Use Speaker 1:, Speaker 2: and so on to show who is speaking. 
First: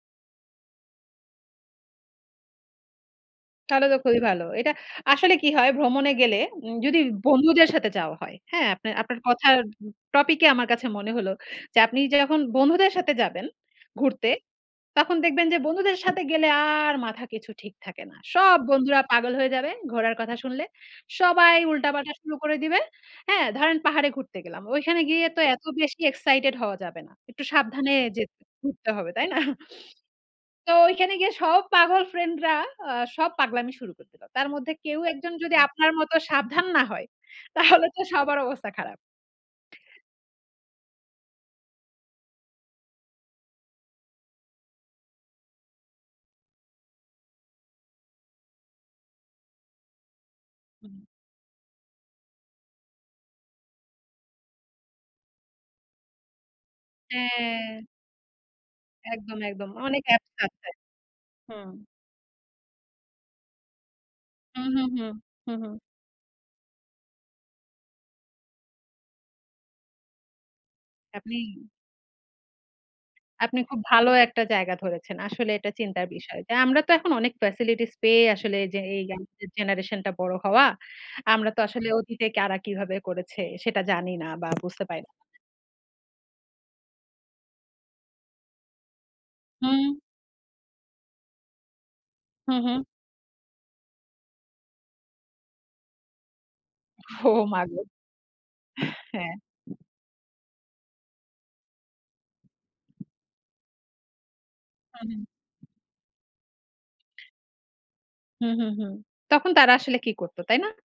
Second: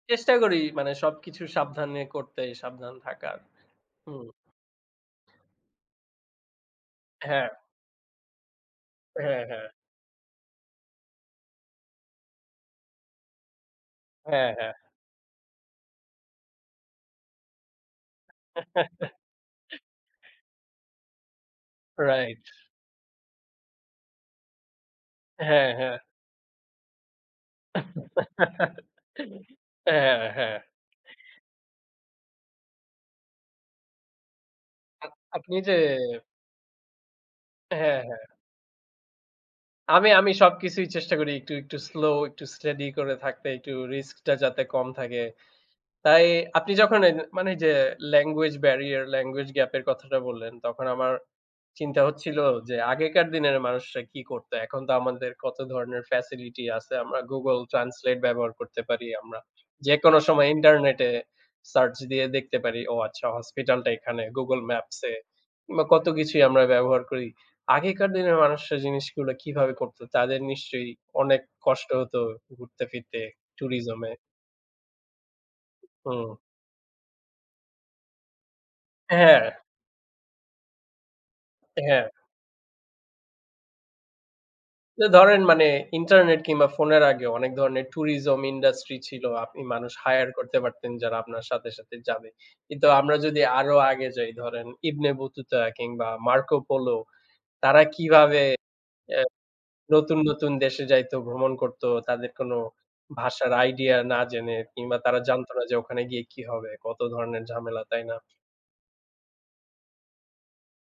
Speaker 1: চেষ্টা করি মানে সবকিছু সাবধান নিয়ে করতে, সাবধান থাকার।
Speaker 2: তাহলে তো খুবই
Speaker 1: হুম।
Speaker 2: ভালো। এটা আসলে কী হয় ভ্রমণে গেলে উ যদি
Speaker 1: হ্যাঁ।
Speaker 2: বন্ধুদের সাথে যাওয়া হয়, হ্যাঁ? আপনার আপনার
Speaker 1: হ্যাঁ,
Speaker 2: কথার
Speaker 1: হ্যাঁ।
Speaker 2: উ টপিকে আমার কাছে মনে হলো যে, আপনি যখন বন্ধুদের সাথে যাবেন, ঘুরতে,
Speaker 1: হ্যাঁ, হ্যাঁ।
Speaker 2: তখন দেখবেন যে বন্ধুদের সাথে গেলে আর মাথা কিছু ঠিক থাকে না। সব বন্ধুরা পাগল হয়ে যাবে ঘোরার কথা শুনলে। সবাই উল্টাপাল্টা শুরু
Speaker 1: Right।
Speaker 2: করে দিবে। হ্যাঁ? ধরেন পাহাড়ে ঘুরতে গেলাম। ওইখানে গিয়ে তো এত
Speaker 1: হ্যাঁ, হ্যাঁ।
Speaker 2: বেশি excited হওয়া যাবে না। একটু সাবধানে যেতে ঘুরতে হবে, তাই না?
Speaker 1: হ্যাঁ, হ্যাঁ।
Speaker 2: তো ওইখানে গিয়ে সব পাগল friend রা আ সব পাগলামি শুরু করে দিল। তার মধ্যে কেউ
Speaker 1: আপ
Speaker 2: একজন
Speaker 1: আপনি
Speaker 2: যদি
Speaker 1: যে
Speaker 2: আপনার মতো সাবধান না হয় তাহলে তো
Speaker 1: হ্যাঁ, হ্যাঁ।
Speaker 2: সবার অবস্থা খারাপ।
Speaker 1: আমি আমি সবকিছুই চেষ্টা করি একটু, একটু slow, একটু steady করে থাকতে, একটু risk টা যাতে কম থাকে। তাই আপনি যখন নে মানে এই যে মানে এইযে language barrier, language gap এর কথাটা বললেন তখন
Speaker 2: হুম।
Speaker 1: আমার চিন্তা হচ্ছিল, যে আগেকার দিনের মানুষরা কী করতো। এখন তো আমাদের কত ধরনের facility আছে। আমরা Google
Speaker 2: হ্যাঁ।
Speaker 1: Translate ব্যবহার করতে পারি,
Speaker 2: একদম,
Speaker 1: আমরা
Speaker 2: একদম। অনেক
Speaker 1: যেকোনো
Speaker 2: apps
Speaker 1: সময়
Speaker 2: আছে।
Speaker 1: ইন্টারনেটে
Speaker 2: হুম।
Speaker 1: search দিয়ে দেখতে পারি, ও আচ্ছা hospital টা এখানে, Google
Speaker 2: হুম, হুম,
Speaker 1: Maps
Speaker 2: হুম।
Speaker 1: এ
Speaker 2: হুম, হুম।
Speaker 1: কিংবা কত কিছুই আমরা ব্যবহার করি। আগেকার দিনের মানুষরা জিনিসগুলা কীভাবে করতো? তাদের নিশ্চয়ই অনেক
Speaker 2: আপনি
Speaker 1: কষ্ট হতো ঘুরতে ফিরতে
Speaker 2: আপনি খুব
Speaker 1: tourism
Speaker 2: ভালো
Speaker 1: এ।
Speaker 2: একটা জায়গা ধরেছেন। আসলে এটা চিন্তার
Speaker 1: হুম।
Speaker 2: বিষয়, যে আমরা তো এখন অনেক facilities পেয়ে আসলে যে এই আমাদের
Speaker 1: হ্যাঁ।
Speaker 2: generation টা বড় হওয়া, আমরা তো আসলে
Speaker 1: হ্যাঁ।
Speaker 2: অতীতে কারা কিভাবে করেছে সেটা জানি না বা বুঝতে পারি
Speaker 1: তো
Speaker 2: না।
Speaker 1: ধরেন মানে ইন্টারনেট কিংবা ফোনের আগেও অনেক ধরনের tourism industry ছিল। আপনি
Speaker 2: হুম।
Speaker 1: মানুষ hire করতে পারতেন যারা আপনার সাথে, সাথে যাবে।
Speaker 2: হুম, হুম।
Speaker 1: কিন্তু আমরা যদি আরও আগে যাই ধরেন ইবনে বতুতা কিংবা মার্কো পোলো
Speaker 2: ও মা গো!
Speaker 1: তারা কীভাবে এ
Speaker 2: হ্যাঁ।
Speaker 1: নতুন, নতুন দেশে যাইতো, ভ্রমণ করতো তাদের কোনো ভাষার idea না জেনে কিংবা
Speaker 2: হু,
Speaker 1: তারা
Speaker 2: হুম।
Speaker 1: জানতো না যে ওখানে গিয়ে কী হবে, কত ধরনের ঝামেলা, তাই না?
Speaker 2: হুম, হুম, হুম। তখন তারা আসলে কি করত, তাই না?